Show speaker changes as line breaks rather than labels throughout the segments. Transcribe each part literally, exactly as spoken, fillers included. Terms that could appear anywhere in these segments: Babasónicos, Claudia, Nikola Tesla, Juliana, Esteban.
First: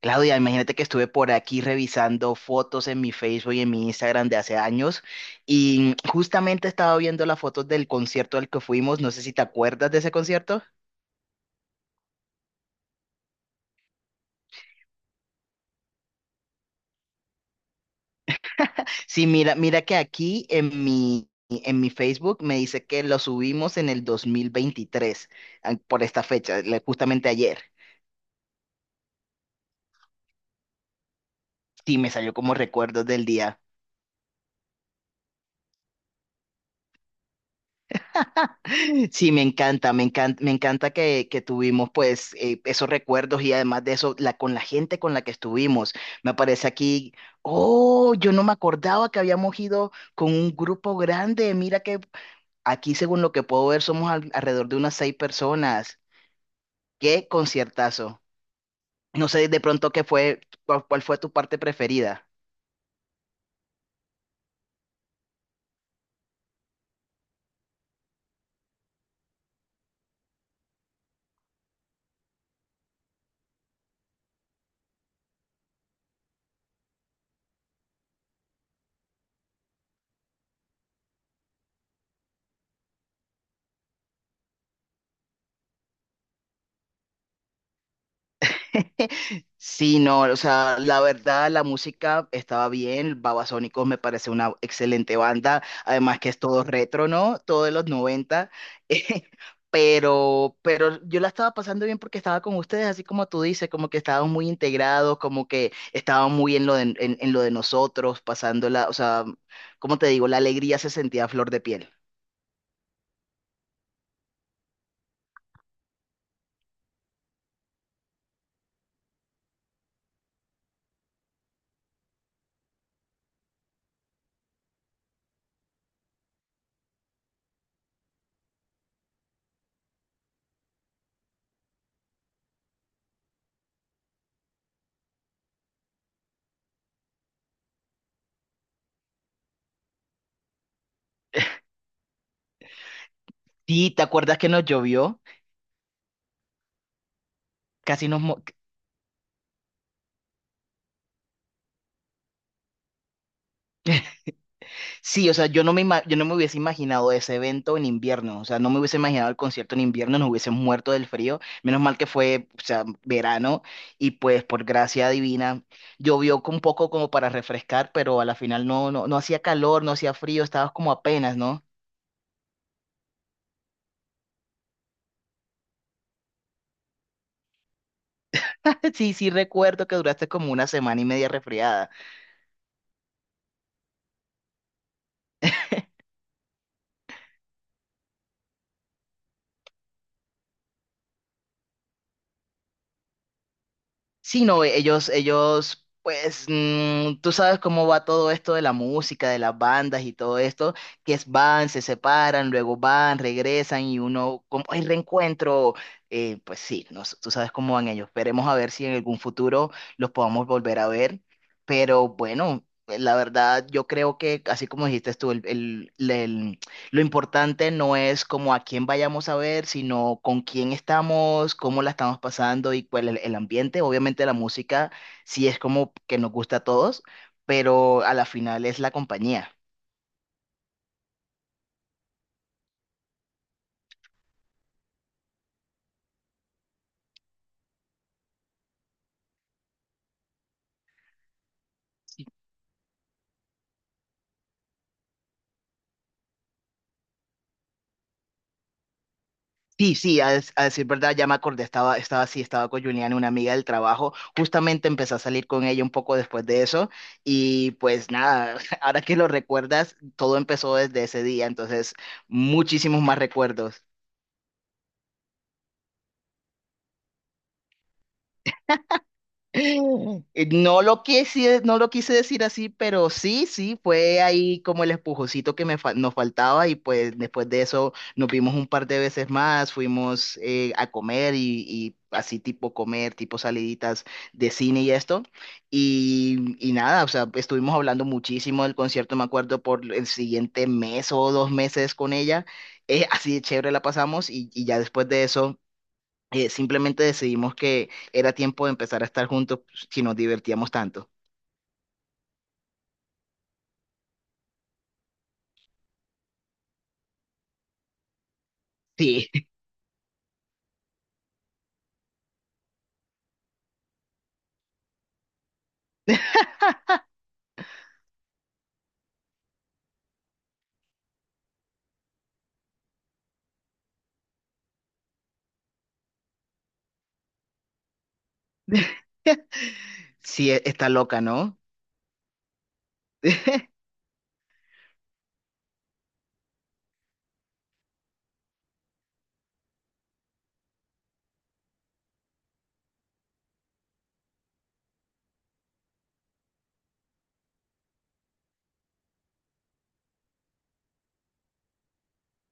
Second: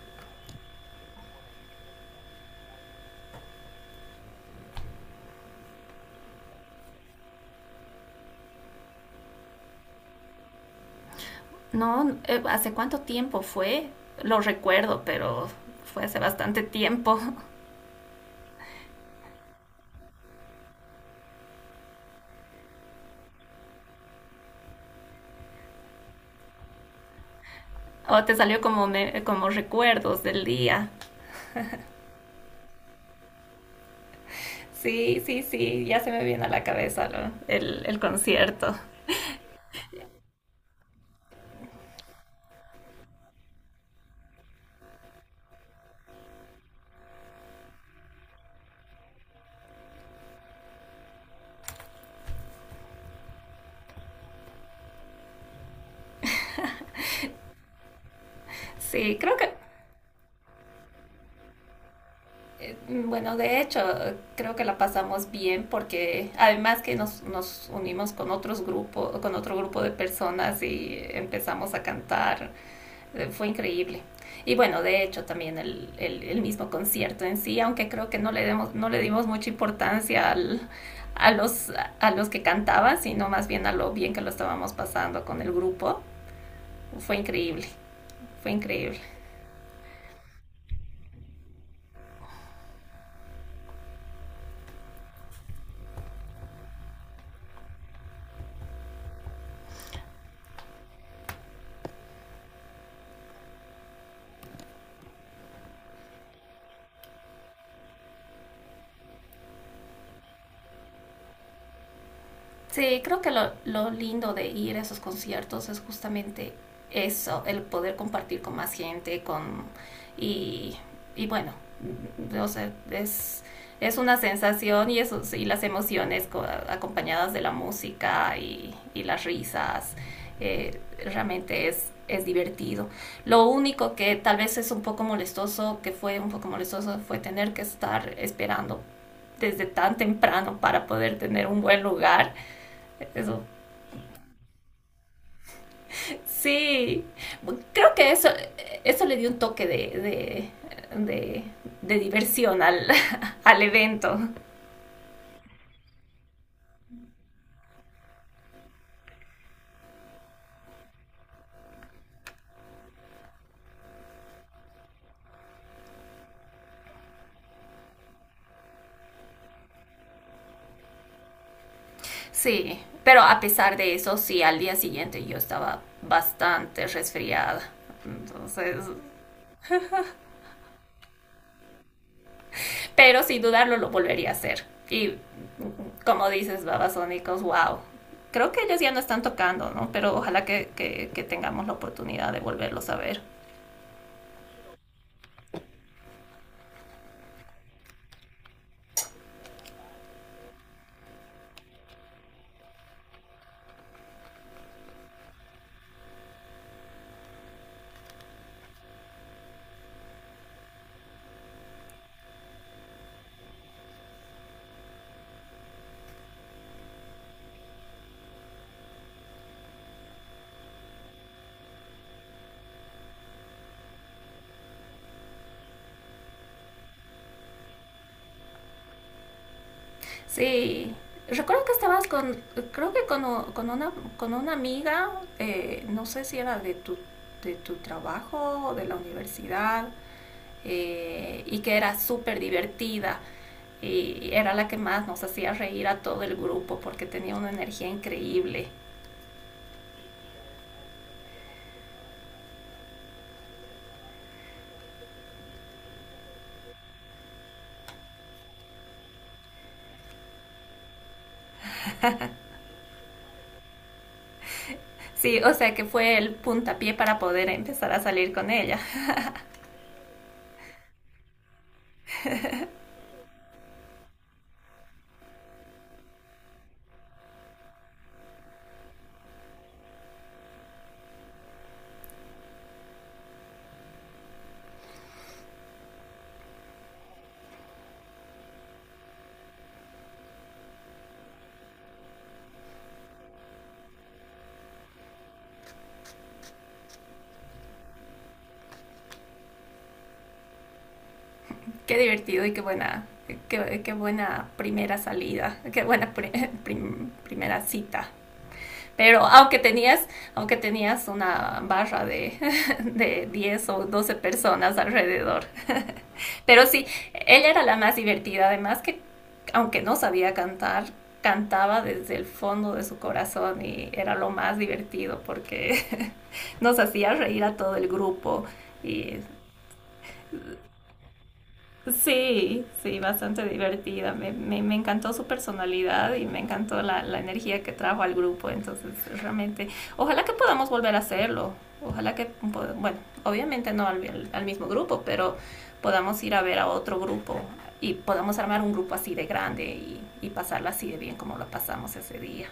Claudia, imagínate que estuve por aquí revisando fotos en mi Facebook y en mi Instagram de hace años y justamente estaba viendo las fotos del concierto al que fuimos. No sé si te acuerdas de ese concierto.
No, eh, ¿hace cuánto tiempo fue? Lo recuerdo, pero fue hace bastante tiempo.
Sí, mira, mira que aquí en mi, en mi Facebook me dice que lo subimos en el dos mil veintitrés, ah, por esta fecha, le- justamente ayer.
O te salió como, me- como recuerdos del día.
Sí, me salió como recuerdos del día.
Sí, sí, sí, ya se me viene a la cabeza lo- el, el concierto.
Sí, me encanta, me encanta, me encanta que, que tuvimos pues eh, esos recuerdos y además de eso, la, con la gente con la que estuvimos. Me aparece aquí, oh, yo no me acordaba que habíamos ido con un grupo grande. Mira que aquí, según lo que puedo ver, somos al- alrededor de unas seis personas. Qué conciertazo.
Sí,
No
creo
sé
que,
de pronto qué fue, cuál, cuál fue tu parte preferida.
eh, bueno, de hecho, creo que la pasamos bien porque además que nos, nos unimos con otros grupos, con otro grupo de personas y empezamos a cantar. Eh, Fue increíble. Y bueno, de hecho también el, el, el mismo concierto en sí, aunque creo que no le, demos, no le dimos mucha importancia al, a, los, a los que cantaban, sino más bien a lo bien que lo estábamos pasando con el grupo, fue increíble, fue increíble.
Sí, no, o sea, la verdad la música estaba bien. Babasónicos me parece una excelente banda, además que es todo retro, ¿no? Todo de los noventa. eh, pero, pero yo la estaba pasando bien porque estaba con ustedes, así como tú dices, como que estaban muy integrados, como que estaban muy en lo de, en, en lo de nosotros, pasándola, o sea, como te digo, la alegría se sentía a flor de piel.
Sí, creo que lo, lo lindo de ir a esos conciertos es justamente eso, el poder compartir con más gente, con y, y bueno, o sea, es, es una sensación y, eso, y las emociones co- acompañadas de la música y, y las risas, eh, realmente es, es divertido. Lo único que tal vez es un poco molestoso, que fue un poco molestoso, fue tener que estar esperando desde tan temprano para poder tener un buen lugar, eso.
Sí, ¿te acuerdas que nos llovió?
Sí. Creo
Casi
que
nos,
eso,
mo-
eso le dio un toque de, de, de, de diversión al, al evento.
Sí, o sea, yo no me, ima- yo no me hubiese imaginado ese evento en invierno, o sea, no me hubiese imaginado el concierto en invierno, nos hubiésemos muerto del frío, menos mal que fue, o sea, verano, y pues por gracia divina llovió un poco como para refrescar, pero a la final no, no, no hacía calor, no hacía frío, estabas como apenas, ¿no?
Sí. Pero a pesar de eso, sí, al día siguiente yo estaba bastante resfriada. Entonces,
Sí, sí recuerdo que duraste como una semana y media resfriada.
pero sin dudarlo lo volvería a hacer. Y como dices, Babasónicos, wow. Creo que ellos ya no están tocando, ¿no? Pero ojalá que, que, que tengamos la oportunidad de volverlos a ver.
Sí, no, e, ellos, ellos, pues, mm, tú sabes cómo va todo esto de la música, de las bandas y todo esto, que es van, se separan, luego van, regresan y uno, como el reencuentro, eh, pues sí, no sé, tú sabes cómo van ellos. Esperemos a ver si en algún futuro los podamos volver a ver, pero bueno, eh, la verdad, yo creo que, así como dijiste tú, el, lo importante no es como a quién vayamos a ver, sino con quién estamos, cómo la estamos pasando y cuál es el ambiente. Obviamente la música sí es como que nos gusta a todos, pero a la final es la compañía.
Sí, recuerdo que estabas con, creo que con, o- con una, con una amiga, eh, no sé si era de tu, de tu trabajo o de la universidad, eh, y que era súper divertida. Y era la que más nos hacía reír a todo el grupo porque tenía una energía increíble.
Sí, sí, a, des- a decir verdad, ya me acordé, estaba, estaba así, estaba con Juliana, una amiga del trabajo, justamente empecé a salir con ella un poco después de eso y pues nada, ahora que lo recuerdas, todo empezó desde ese día, entonces muchísimos más recuerdos.
Sí, o sea que fue el puntapié para poder empezar a salir con ella.
Eh, No lo quise, no lo quise decir así, pero sí, sí, fue ahí como el empujocito que me fa- nos faltaba y pues después de eso nos vimos un par de veces más, fuimos eh, a comer y, y así tipo comer, tipo saliditas de cine y esto. Y, y nada, o sea, estuvimos hablando muchísimo del concierto, me acuerdo, por el siguiente mes o dos meses con ella. Eh, así de chévere la pasamos y, y ya después de eso eh, simplemente decidimos que era tiempo de empezar a estar juntos si nos divertíamos tanto.
Qué divertido y qué buena, qué, qué buena primera salida, qué buena pri- prim- primera cita. Pero
Sí,
aunque tenías, aunque tenías una barra de, de diez o doce personas alrededor. Pero sí, ella era la más divertida, además que aunque no sabía cantar, cantaba desde el fondo de su corazón y era lo más divertido porque nos hacía reír a todo el grupo y...
sí, e- está loca, ¿no?
Sí, sí, bastante divertida. Me, me, me encantó su personalidad y me encantó la, la energía que trajo al grupo. Entonces, realmente, ojalá que podamos volver a hacerlo. Ojalá que, pod- bueno, obviamente no al, al al mismo grupo, pero podamos ir a ver a otro grupo y podamos armar un grupo así de grande y, y pasarla así de bien como lo pasamos ese día.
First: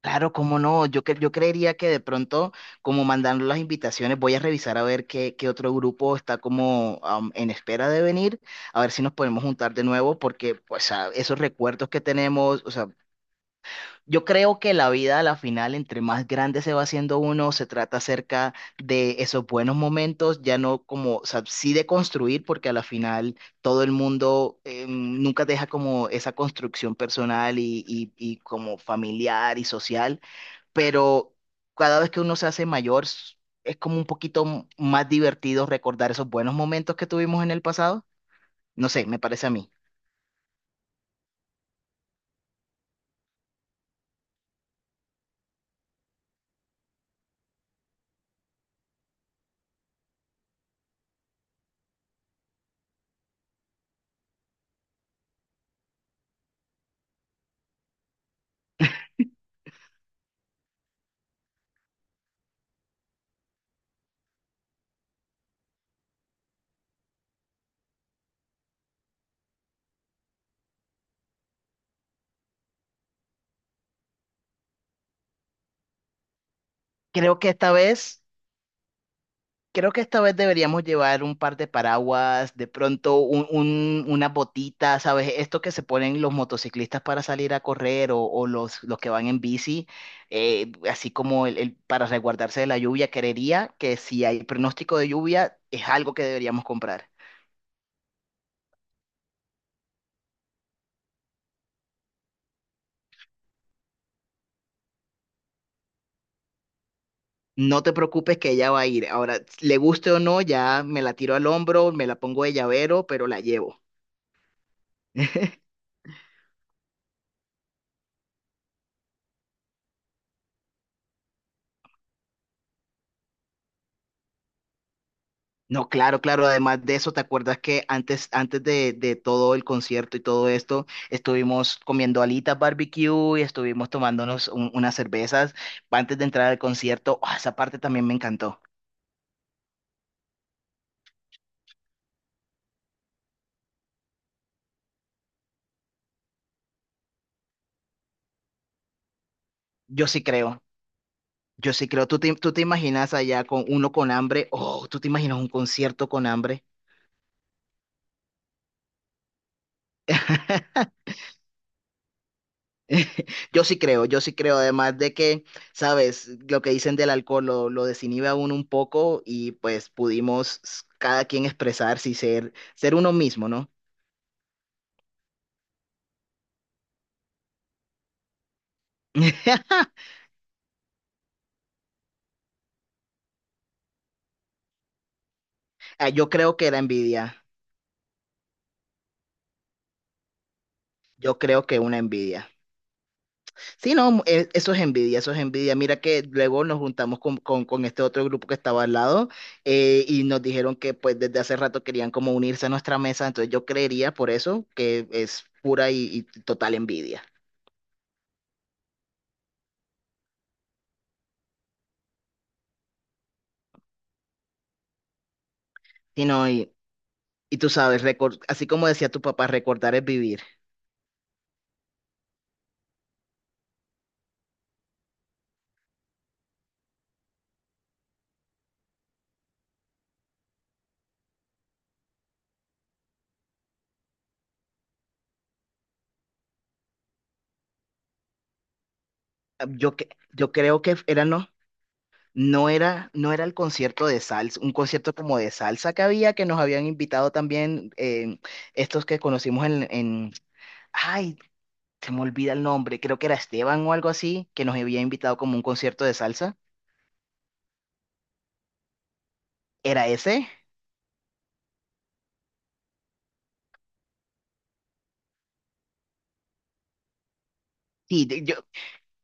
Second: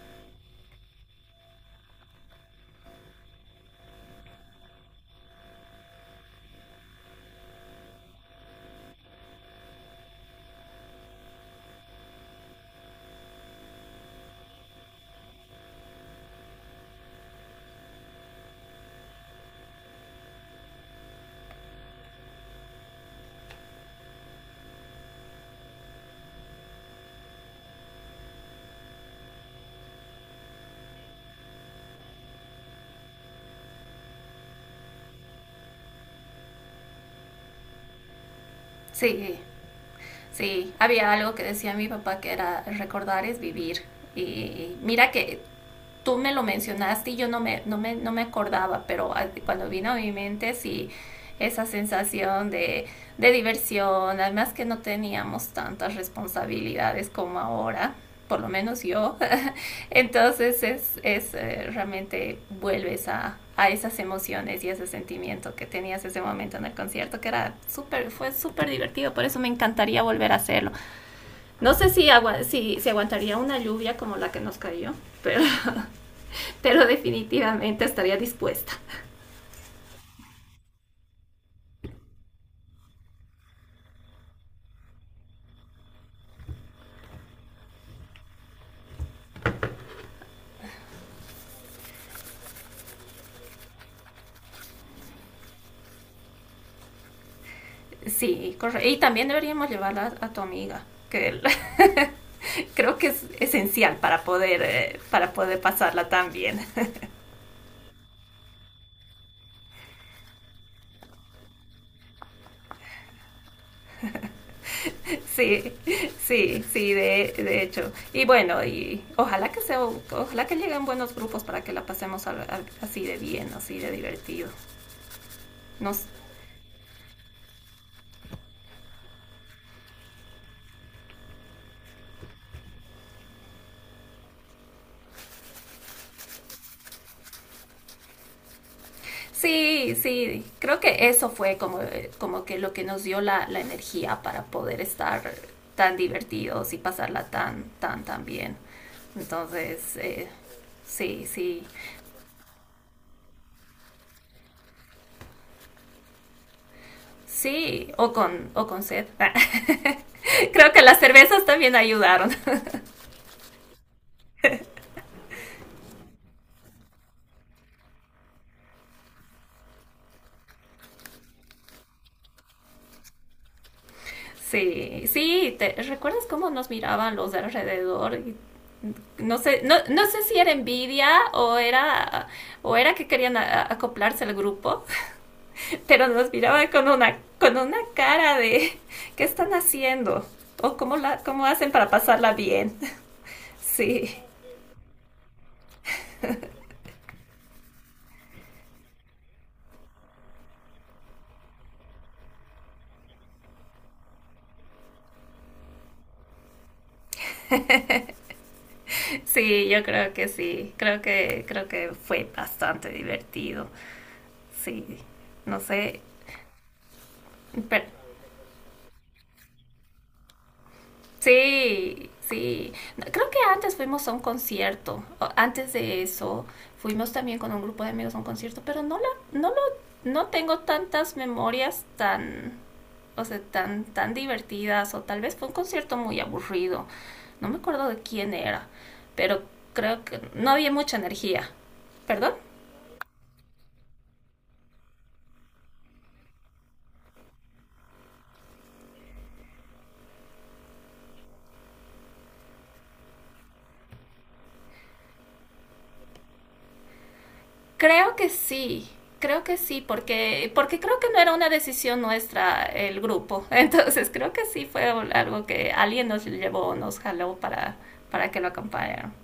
Claro, cómo no. Yo, cre- yo creería que de pronto, como mandando las invitaciones, voy a revisar a ver qué, qué otro grupo está como am, en espera de venir, a ver si nos podemos juntar de nuevo, porque pues, a- esos recuerdos que tenemos, o sea, yo creo que la vida a la final, entre más grande se va haciendo uno, se trata acerca de esos buenos momentos, ya no como, o sea, sí de construir, porque a la final todo el mundo eh, nunca deja como esa construcción personal y, y, y como familiar y social, pero cada vez que uno se hace mayor, s- es como un poquito m- más divertido recordar esos buenos momentos que tuvimos en el pasado. No sé, me
Sí,
parece a mí.
sí, había algo que decía mi papá que era: recordar es vivir. Y mira que tú me lo mencionaste y yo no me, no me, no me acordaba, pero cuando vino a mi mente sí, esa sensación de, de diversión, además que no teníamos tantas responsabilidades como ahora, por lo menos yo, entonces es, es eh, realmente vuelves a, a esas emociones y ese sentimiento que tenías ese momento en el concierto, que era súper, fue súper divertido, por eso me encantaría volver a hacerlo. No sé si, agua si, si aguantaría una lluvia como la que nos cayó, pero pero
Creo que esta
definitivamente estaría
vez...
dispuesta.
Creo que esta vez deberíamos llevar un par de paraguas, de pronto un, un- unas botitas, ¿sabes? Esto que se ponen los motociclistas para salir a correr o, o los, los que van en bici, eh, así como el, el- para resguardarse de la lluvia. Creería que si hay pronóstico de lluvia, es algo que deberíamos comprar.
Sí, correcto. Y también deberíamos llevarla a tu amiga, que creo que es esencial para poder, eh, para poder pasarla tan bien.
No te preocupes que ella va a ir. Ahora, le guste o no, ya me la tiro al hombro, me la pongo de llavero, pero la llevo.
Sí, sí, sí, de, de hecho. Y bueno, y ojalá que sea, ojalá que lleguen buenos grupos para que la pasemos al- al- así de bien, así de divertido.
No,
Nos,
claro, claro. Además de eso, ¿te acuerdas que antes, antes de, de todo el concierto y todo esto, estuvimos comiendo alitas barbecue y estuvimos tomándonos un- unas cervezas antes de entrar al concierto? Ah, esa parte también me encantó.
sí, sí, creo que eso fue como, como que lo que nos dio la, la energía para poder estar tan divertidos y pasarla tan, tan, tan bien. Entonces,
Yo sí
eh,
creo,
sí, sí,
yo sí creo. ¿Tú te, tú te imaginas allá con uno con hambre? Oh, ¿tú te imaginas un concierto con hambre?
sí, o con, o con sed. Creo que las cervezas también ayudaron.
Yo sí creo, yo sí creo, además de que, sabes, lo que dicen del alcohol lo, lo desinhibe a uno un poco y pues pudimos s- cada quien expresarse y ser, ser uno mismo, ¿no?
Sí, sí, ¿te recuerdas cómo nos miraban los de alrededor? Y no sé, no, no sé si era envidia o era, o era que querían a, a acoplarse al grupo. Pero
Ah, Yo
nos
creo
miraba
que era
con una,
envidia,
con una cara de ¿qué están haciendo? ¿O cómo, la,
yo
cómo
creo
hacen
que
para
una
pasarla
envidia.
bien?
Sí,
Sí,
no, e- eso es envidia, eso es envidia. Mira que luego nos juntamos con, con- con este otro grupo que estaba al lado, eh, y nos dijeron que pues desde hace rato querían como unirse a nuestra mesa, entonces yo creería por eso que es pura y, y total envidia.
sí, yo creo que sí, creo que, creo que fue bastante divertido, sí, no sé,
Sí, no, y Y tú
pero
sabes, recor- así como decía tu papá, recordar es vivir.
sí, sí. No, creo que antes fuimos a un concierto. o- Antes de eso, fuimos también con un grupo de amigos a un concierto, pero no la, no lo, no tengo tantas memorias tan, o sea, tan, tan divertidas, o tal vez fue un concierto muy aburrido. No me acuerdo de quién era, pero
Yo,
creo
que-
que no
yo
había
creo que
mucha
era no,
energía. ¿Perdón?
no era, no era el concierto de salsa, un concierto como de salsa que había, que nos habían invitado también eh, estos que conocimos en, en, ay, se me olvida el nombre, creo que era Esteban o algo así, que nos había invitado como un concierto de salsa.
Creo que sí, creo que sí,
¿Era ese?
porque, porque creo que no era una decisión nuestra el grupo. Entonces creo que sí fue algo que alguien nos llevó, nos jaló para,
Sí,
para
de-
que lo
yo,
acompañaran.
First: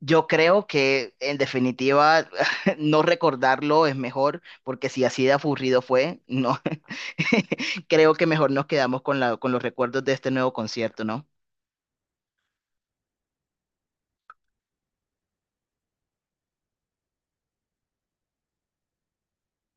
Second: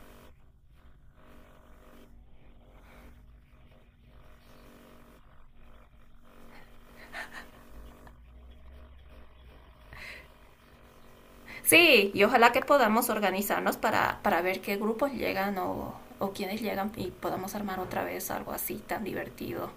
yo creo que en definitiva no recordarlo es mejor, porque si así de aburrido fue, no. Creo que mejor nos quedamos con la, con los recuerdos de este nuevo concierto, ¿no?
Sí, y ojalá que podamos organizarnos para, para ver qué grupos llegan o, o quiénes llegan y podamos armar otra vez algo así tan divertido.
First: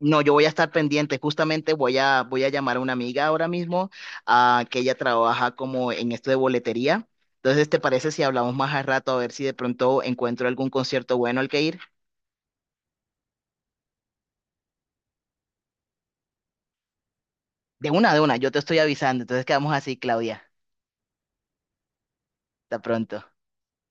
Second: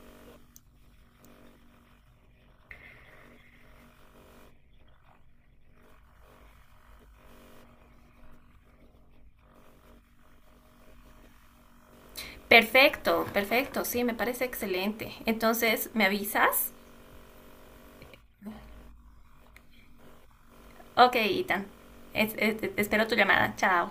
No, yo voy a estar pendiente. Justamente voy a, voy a llamar a una amiga ahora mismo, ah, que ella trabaja como en esto de boletería. Entonces, ¿te parece si hablamos más al rato a ver si de pronto encuentro algún concierto bueno al que ir?
Perfecto, perfecto, sí, me parece excelente. Entonces, ¿me avisas?
De una, de una, yo te estoy avisando. Entonces quedamos así, Claudia.
Ok, Ethan. Es- es-
Hasta
espero tu
pronto.
llamada. Chao.